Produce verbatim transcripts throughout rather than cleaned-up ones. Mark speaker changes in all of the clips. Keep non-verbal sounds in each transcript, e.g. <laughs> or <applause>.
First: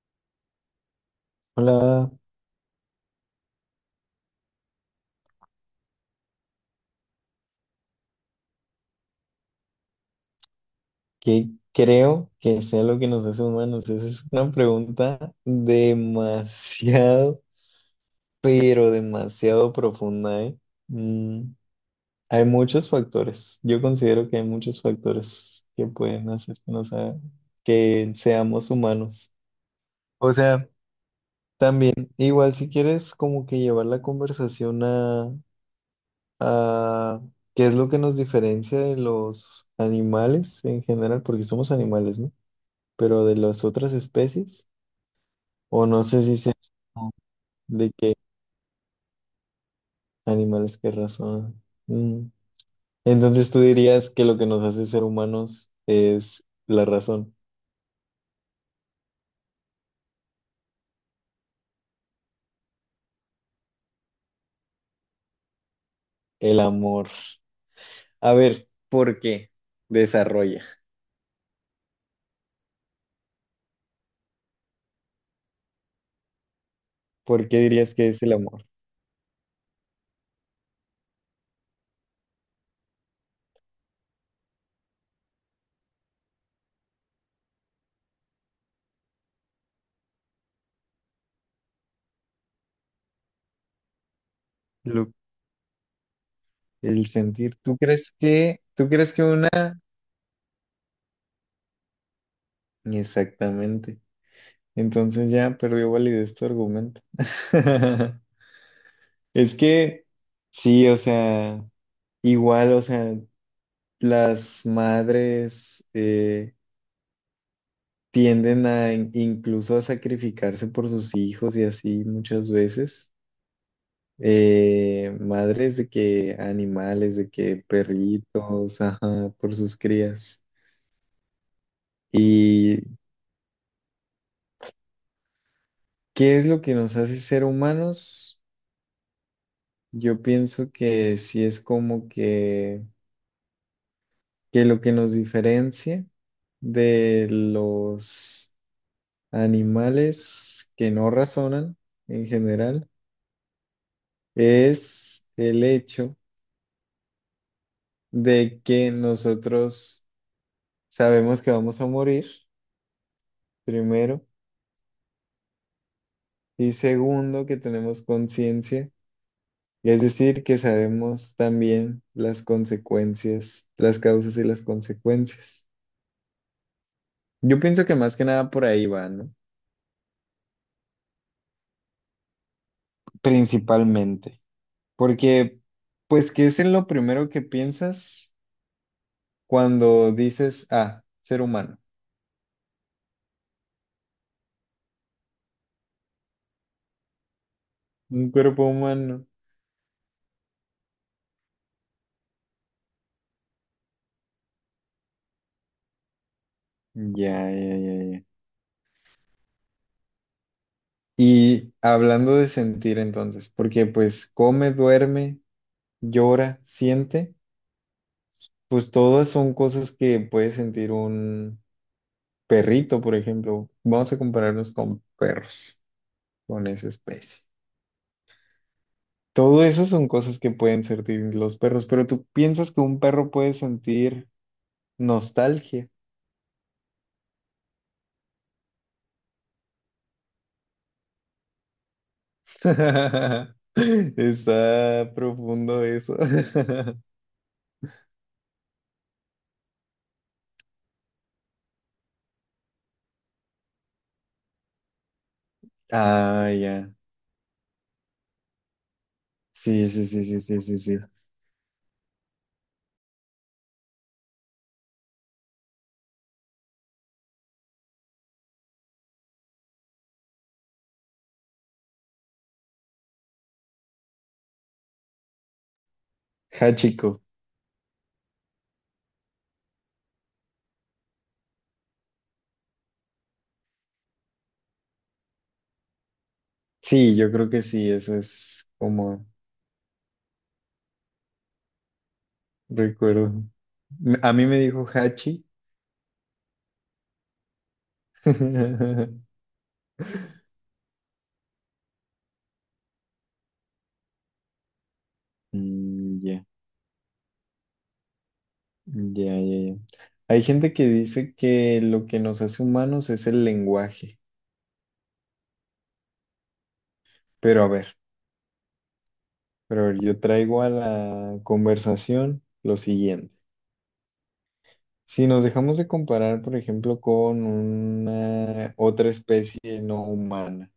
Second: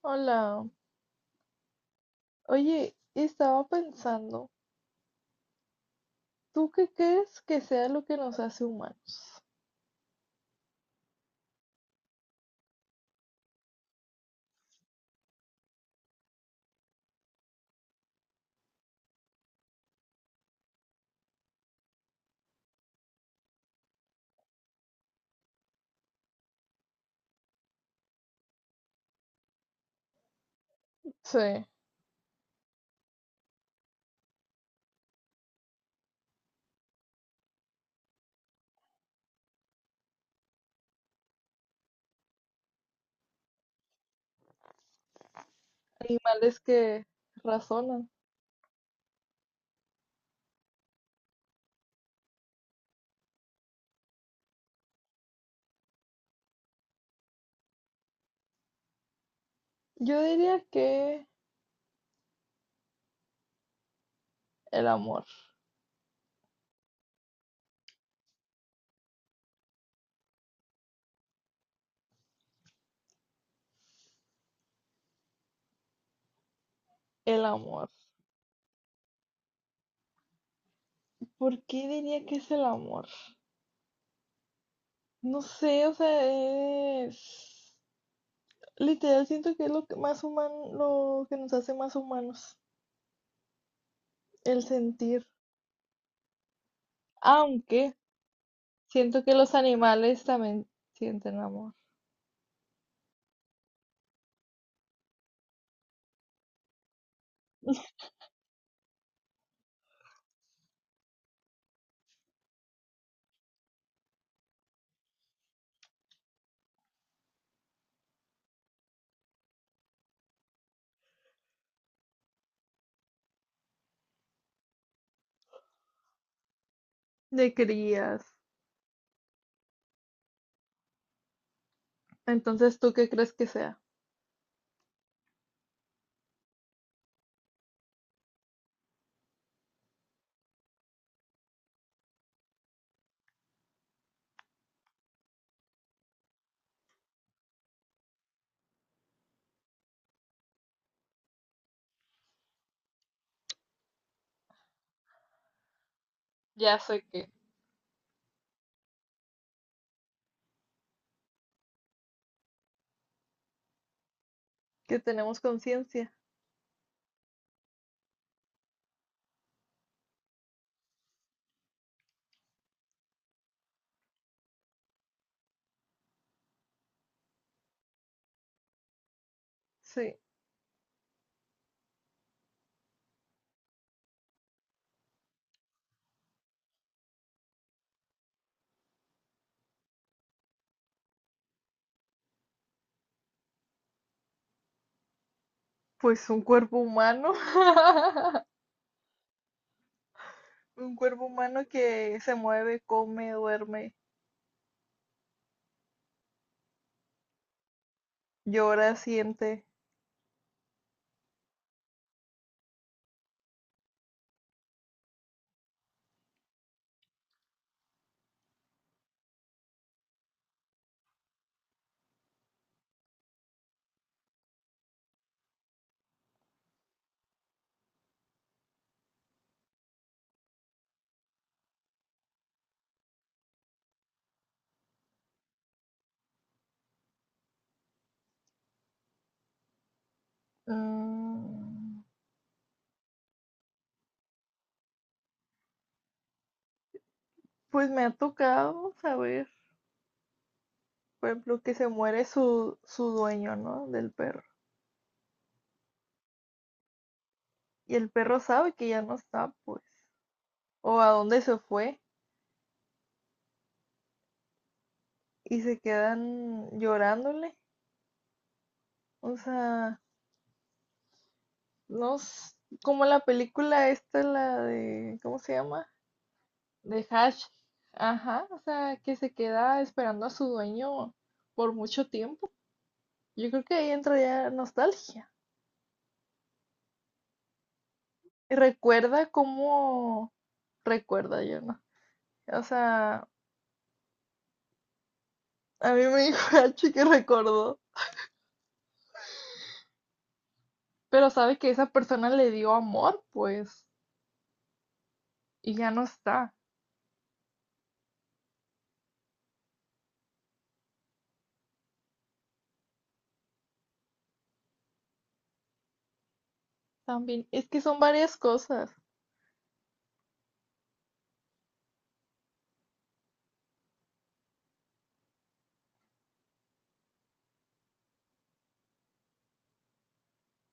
Speaker 1: Hola,
Speaker 2: Hola,
Speaker 1: oye, estaba pensando, ¿tú qué crees que sea lo que nos hace humanos?
Speaker 2: ¿qué creo que sea lo que nos hace humanos? Esa es una pregunta demasiado, <laughs> pero demasiado profunda, ¿eh? Mm, hay muchos factores. Yo considero que hay muchos factores que pueden hacer que nos haga- que seamos humanos. O sea,
Speaker 1: Sí,
Speaker 2: también, igual si quieres como que llevar la conversación a, a qué es lo que nos diferencia de los animales en general, porque somos animales, ¿no? Pero de las otras especies, o no sé si sea
Speaker 1: animales que
Speaker 2: de
Speaker 1: razonan.
Speaker 2: qué animales que razón. Mm. Entonces tú dirías que lo que nos hace ser humanos es la razón,
Speaker 1: Yo diría que el amor,
Speaker 2: el amor. A ver, ¿por qué? Desarrolla.
Speaker 1: el
Speaker 2: ¿Por qué
Speaker 1: amor.
Speaker 2: dirías que es el amor?
Speaker 1: ¿Por qué diría que es el amor? No sé, o sea, es... Literal siento que es lo que más humano, lo que nos hace más humanos, el
Speaker 2: Lo-
Speaker 1: sentir.
Speaker 2: el sentir. ¿Tú
Speaker 1: Aunque
Speaker 2: crees que, tú crees que
Speaker 1: siento que
Speaker 2: una...
Speaker 1: los animales también sienten amor.
Speaker 2: Exactamente. Entonces ya perdió validez tu argumento. <laughs> Es que, sí, o sea, igual, o sea... las madres eh, tienden a in- incluso a sacrificarse por sus hijos y así muchas veces. Eh, madres de que animales, de
Speaker 1: De
Speaker 2: que
Speaker 1: crías.
Speaker 2: perritos, ajá, por sus crías.
Speaker 1: Entonces,
Speaker 2: ¿Y
Speaker 1: ¿tú qué crees que sea?
Speaker 2: qué es lo que nos hace ser humanos? Yo pienso que sí es como que, que lo que nos diferencia de los animales que no razonan en general es el hecho
Speaker 1: Ya sé que.
Speaker 2: de que nosotros sabemos que vamos a morir, primero,
Speaker 1: Que tenemos conciencia.
Speaker 2: y segundo, que tenemos conciencia, es decir, que sabemos también las consecuencias, las causas y las consecuencias. Yo pienso que más que nada por ahí va, ¿no?
Speaker 1: Sí,
Speaker 2: Principalmente, porque pues que es en lo primero que piensas cuando dices, ah, ser humano,
Speaker 1: pues un cuerpo humano,
Speaker 2: un
Speaker 1: <laughs>
Speaker 2: cuerpo humano.
Speaker 1: un cuerpo humano que se mueve, come, duerme,
Speaker 2: Ya, ya, ya, ya.
Speaker 1: llora, siente.
Speaker 2: Y hablando de sentir entonces, porque pues come, duerme, llora, siente, pues todas son cosas que puede sentir un perrito, por ejemplo. Vamos a compararnos con perros, con esa especie. Todo eso son cosas que pueden sentir los perros, pero tú piensas que un perro puede sentir nostalgia.
Speaker 1: Mm,
Speaker 2: <laughs> Está profundo eso. <laughs>
Speaker 1: pues me ha tocado saber, por ejemplo, que se muere su, su dueño, ¿no? Del perro.
Speaker 2: Ah, ya.
Speaker 1: Y el perro sabe que ya no está, pues,
Speaker 2: Sí, sí, sí, sí, sí, sí, sí.
Speaker 1: o a dónde se fue y se quedan llorándole. O sea, no, s- como la película esta, la de, ¿cómo se llama? De
Speaker 2: Hachiko.
Speaker 1: Hash, ajá, o sea, que se queda esperando a su dueño por mucho tiempo. Yo creo que ahí entra ya nostalgia.
Speaker 2: Sí, yo creo que sí, eso
Speaker 1: Y
Speaker 2: es como
Speaker 1: recuerda cómo recuerda yo, ¿no? O
Speaker 2: recuerdo.
Speaker 1: sea,
Speaker 2: Me- A mí me dijo Hachi.
Speaker 1: a mí me <laughs> dijo Hachi que recordó,
Speaker 2: <laughs>
Speaker 1: pero sabe que esa persona le dio amor, pues, y ya no
Speaker 2: Mm, ya,
Speaker 1: está.
Speaker 2: ya, ya, ya. Hay gente que dice que lo que nos hace humanos es el lenguaje,
Speaker 1: También,
Speaker 2: pero a
Speaker 1: es que
Speaker 2: ver,
Speaker 1: son varias cosas,
Speaker 2: pero a ver, yo traigo a la conversación lo siguiente. Si nos dejamos de comparar, por ejemplo, con una otra especie no humana,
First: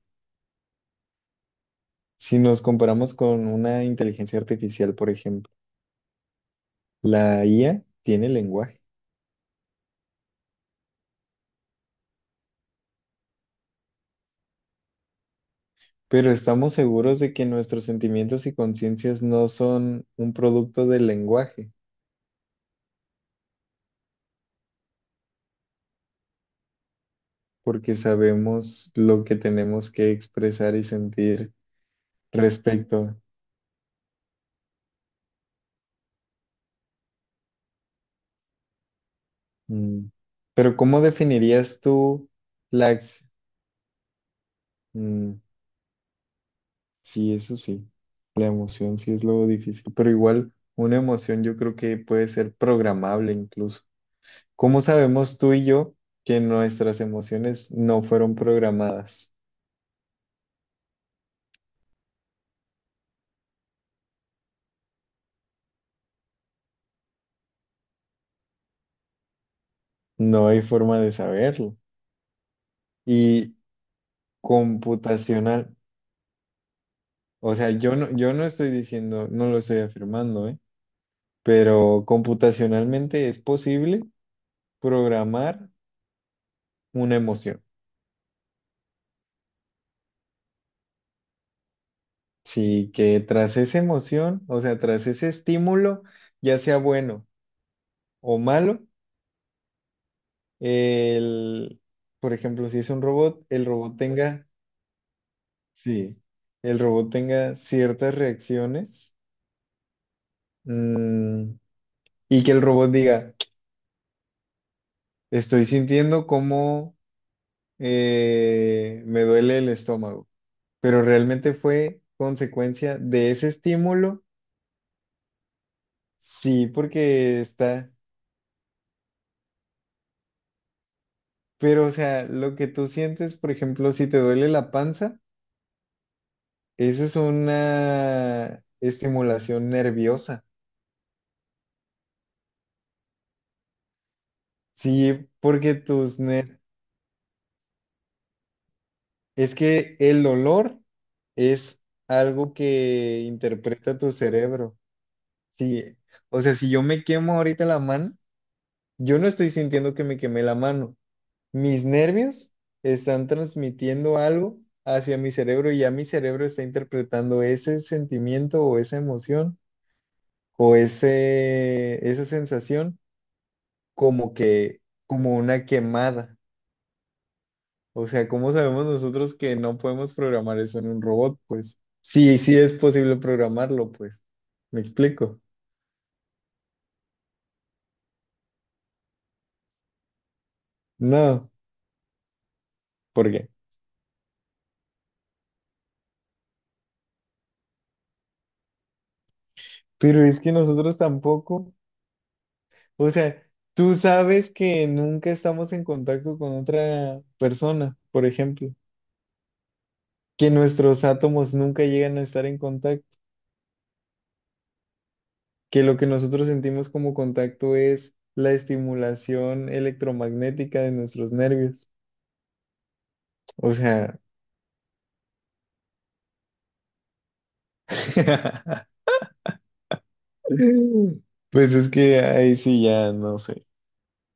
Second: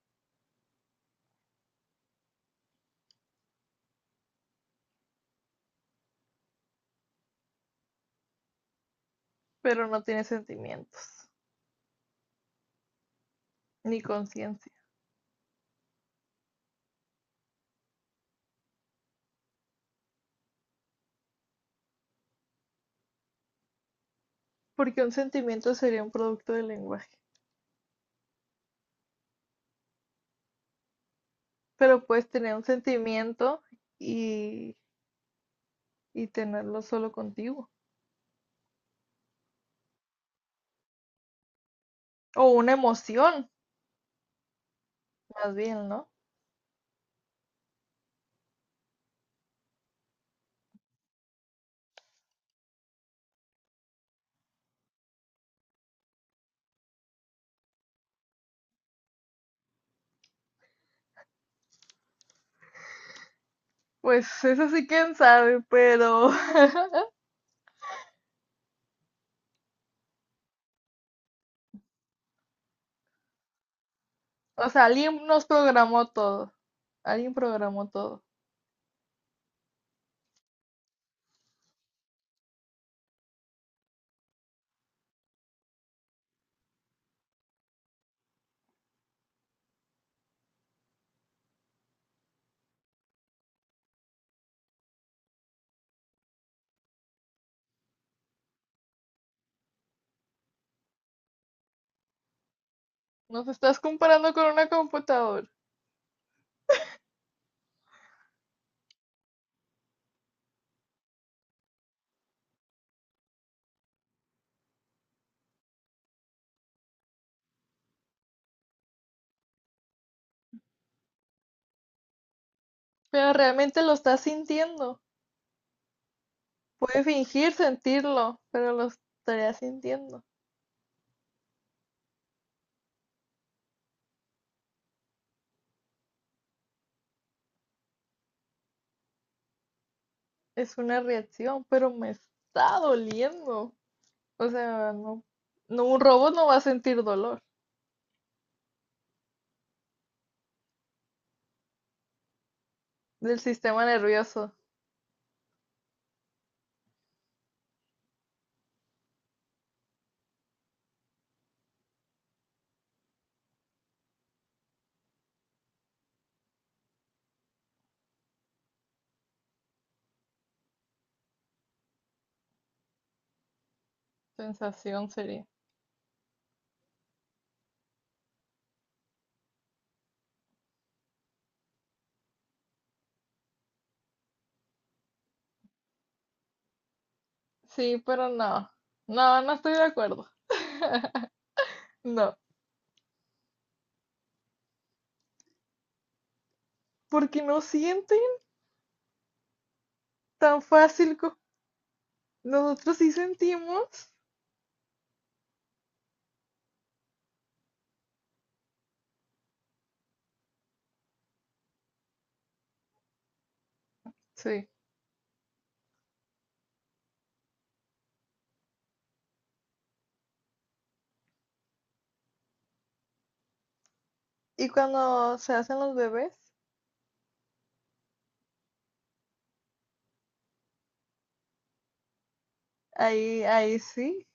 Speaker 2: si nos comparamos con una inteligencia artificial, por ejemplo, la I A tiene lenguaje.
Speaker 1: pero no tiene sentimientos ni conciencia,
Speaker 2: Pero estamos seguros de que nuestros sentimientos y conciencias no son un producto del lenguaje,
Speaker 1: porque un sentimiento sería un producto del lenguaje,
Speaker 2: porque sabemos lo que tenemos que expresar y sentir
Speaker 1: pero puedes tener un
Speaker 2: respecto.
Speaker 1: sentimiento y y tenerlo solo contigo.
Speaker 2: Mm. Pero ¿cómo definirías tú
Speaker 1: O una
Speaker 2: la... ex-
Speaker 1: emoción,
Speaker 2: mm,
Speaker 1: más bien, ¿no?
Speaker 2: sí, eso sí, la emoción sí es lo difícil, pero igual una emoción yo creo que puede ser programable incluso. ¿Cómo sabemos tú y yo que nuestras emociones no fueron programadas?
Speaker 1: Pues <laughs> eso sí quién sabe, pero... <laughs>
Speaker 2: No hay forma de saberlo. Y
Speaker 1: O sea, alguien nos
Speaker 2: computacional,
Speaker 1: programó todo. Alguien
Speaker 2: o sea,
Speaker 1: programó
Speaker 2: yo no,
Speaker 1: todo.
Speaker 2: yo no estoy diciendo, no lo estoy afirmando, ¿eh? Pero computacionalmente es posible programar una emoción. Sí, que tras esa emoción, o sea, tras ese estímulo, ya sea bueno o malo, el, por ejemplo, si es un robot,
Speaker 1: Nos
Speaker 2: el
Speaker 1: estás
Speaker 2: robot
Speaker 1: comparando con
Speaker 2: tenga,
Speaker 1: una computadora,
Speaker 2: sí, el robot tenga ciertas reacciones, mm, y que el robot diga, estoy sintiendo como eh, me duele el estómago, pero realmente fue consecuencia de
Speaker 1: pero
Speaker 2: ese
Speaker 1: realmente lo estás
Speaker 2: estímulo,
Speaker 1: sintiendo.
Speaker 2: sí,
Speaker 1: Puede
Speaker 2: porque
Speaker 1: fingir
Speaker 2: está,
Speaker 1: sentirlo, pero lo estaría sintiendo.
Speaker 2: pero o sea, lo que tú sientes, por ejemplo, si te duele la panza, eso es una estimulación nerviosa,
Speaker 1: Es una reacción, pero me está doliendo. O sea, no,
Speaker 2: sí, porque
Speaker 1: no, un
Speaker 2: tus
Speaker 1: robot no va
Speaker 2: ner-
Speaker 1: a sentir dolor
Speaker 2: es que el dolor es algo que
Speaker 1: del sistema
Speaker 2: interpreta tu
Speaker 1: nervioso.
Speaker 2: cerebro, sí, o sea, si yo me quemo ahorita la mano, yo no estoy sintiendo que me quemé la mano. Mis nervios están transmitiendo algo hacia mi cerebro y ya mi cerebro está interpretando ese sentimiento o esa emoción o ese, esa sensación como que,
Speaker 1: Sensación
Speaker 2: como
Speaker 1: sería.
Speaker 2: una quemada. O sea, ¿cómo sabemos nosotros que no podemos programar eso en un robot? Pues sí, sí es posible programarlo, pues. ¿Me explico?
Speaker 1: Sí, pero no. No, no estoy de acuerdo.
Speaker 2: No,
Speaker 1: No.
Speaker 2: ¿por qué?
Speaker 1: Porque no sienten
Speaker 2: Pero es que
Speaker 1: tan
Speaker 2: nosotros
Speaker 1: fácil como
Speaker 2: tampoco.
Speaker 1: nosotros
Speaker 2: O
Speaker 1: sí
Speaker 2: sea,
Speaker 1: sentimos.
Speaker 2: tú sabes que nunca estamos en contacto con otra persona, por ejemplo, que nuestros átomos nunca llegan a estar en contacto,
Speaker 1: Sí.
Speaker 2: que lo que nosotros sentimos como contacto es la estimulación electromagnética de nuestros nervios. O sea,
Speaker 1: Y cuando se hacen los bebés,
Speaker 2: <laughs> pues es que ahí sí ya no
Speaker 1: ahí,
Speaker 2: sé.
Speaker 1: ahí sí,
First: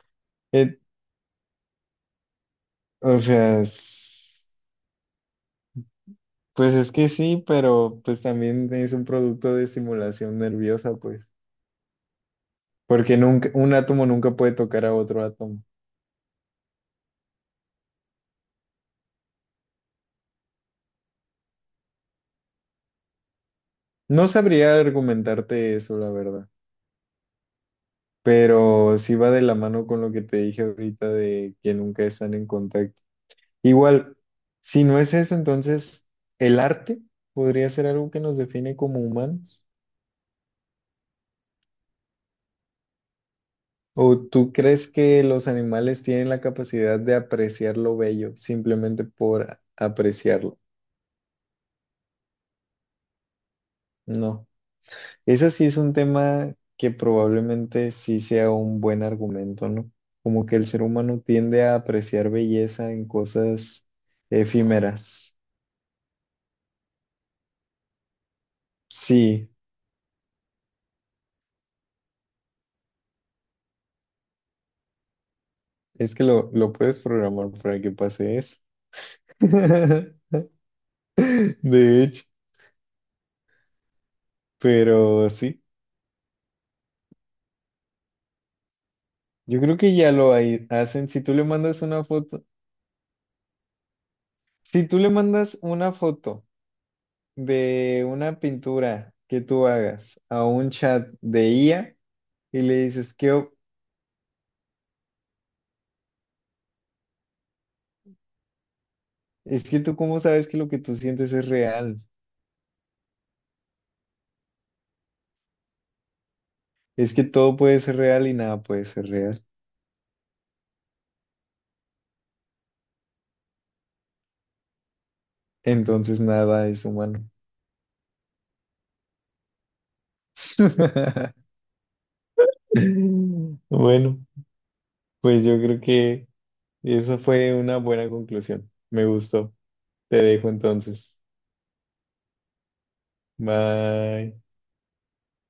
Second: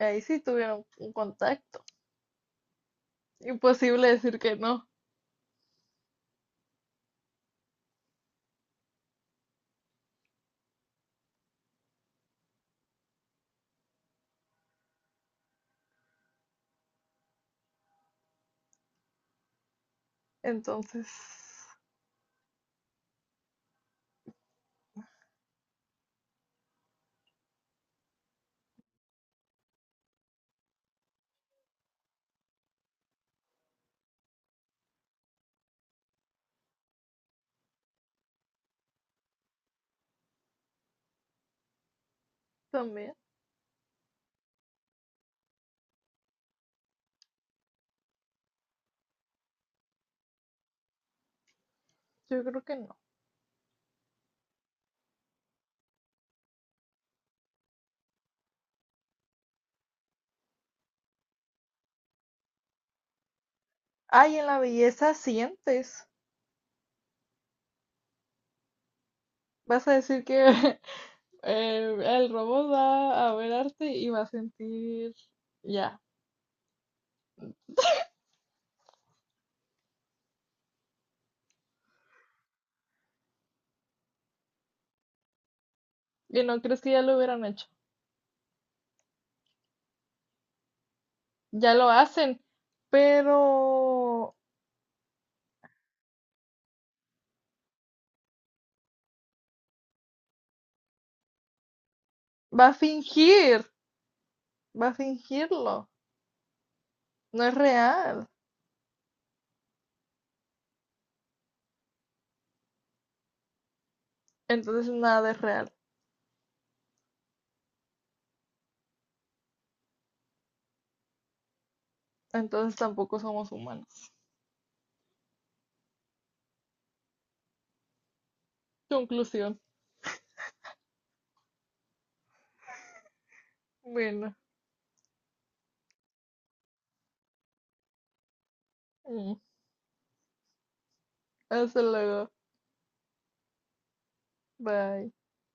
Speaker 1: ahí sí
Speaker 2: Eh,
Speaker 1: tuvieron un contacto.
Speaker 2: o sea,
Speaker 1: Imposible decir
Speaker 2: s-
Speaker 1: que no.
Speaker 2: pues es que sí, pero pues también es un producto de estimulación nerviosa, pues. Porque nunca, un átomo nunca puede tocar a otro átomo.
Speaker 1: Entonces,
Speaker 2: No sabría argumentarte eso, la verdad. Pero sí va de la mano con lo que te dije ahorita de que nunca están en contacto. Igual, si no es eso, entonces el arte podría ser algo que nos define como humanos.
Speaker 1: también,
Speaker 2: ¿O tú crees que los animales tienen la capacidad de apreciar lo bello simplemente por apreciarlo?
Speaker 1: yo creo que no.
Speaker 2: No. Ese sí es un tema que probablemente sí sea un buen argumento, ¿no? Como que el ser humano tiende a apreciar belleza en cosas
Speaker 1: Ay, en la belleza
Speaker 2: efímeras.
Speaker 1: sientes.
Speaker 2: Sí,
Speaker 1: Vas a decir que <laughs> eh, el robot va a ver arte y va a sentir ya.
Speaker 2: es que lo, lo puedes programar para que pase eso. <laughs> De hecho, pero sí,
Speaker 1: Y no crees que ya lo hubieran hecho.
Speaker 2: yo creo que ya lo hay- hacen. Si tú le
Speaker 1: Ya
Speaker 2: mandas
Speaker 1: lo
Speaker 2: una
Speaker 1: hacen,
Speaker 2: foto,
Speaker 1: pero
Speaker 2: si tú le mandas una foto de una pintura que tú hagas a un chat de I A y
Speaker 1: va a
Speaker 2: le dices, ¿qué,
Speaker 1: fingir, va a fingirlo, no es real,
Speaker 2: es que tú cómo sabes que lo que tú sientes es real.
Speaker 1: entonces nada es real,
Speaker 2: Es que todo puede ser real y nada puede ser real.
Speaker 1: entonces tampoco somos humanos.
Speaker 2: Entonces nada es humano.
Speaker 1: Conclusión.
Speaker 2: <laughs> Bueno,
Speaker 1: Bueno,
Speaker 2: pues yo creo que esa fue una buena conclusión. Me
Speaker 1: mm,
Speaker 2: gustó. Te dejo entonces.
Speaker 1: hasta luego,
Speaker 2: Bye.
Speaker 1: bye.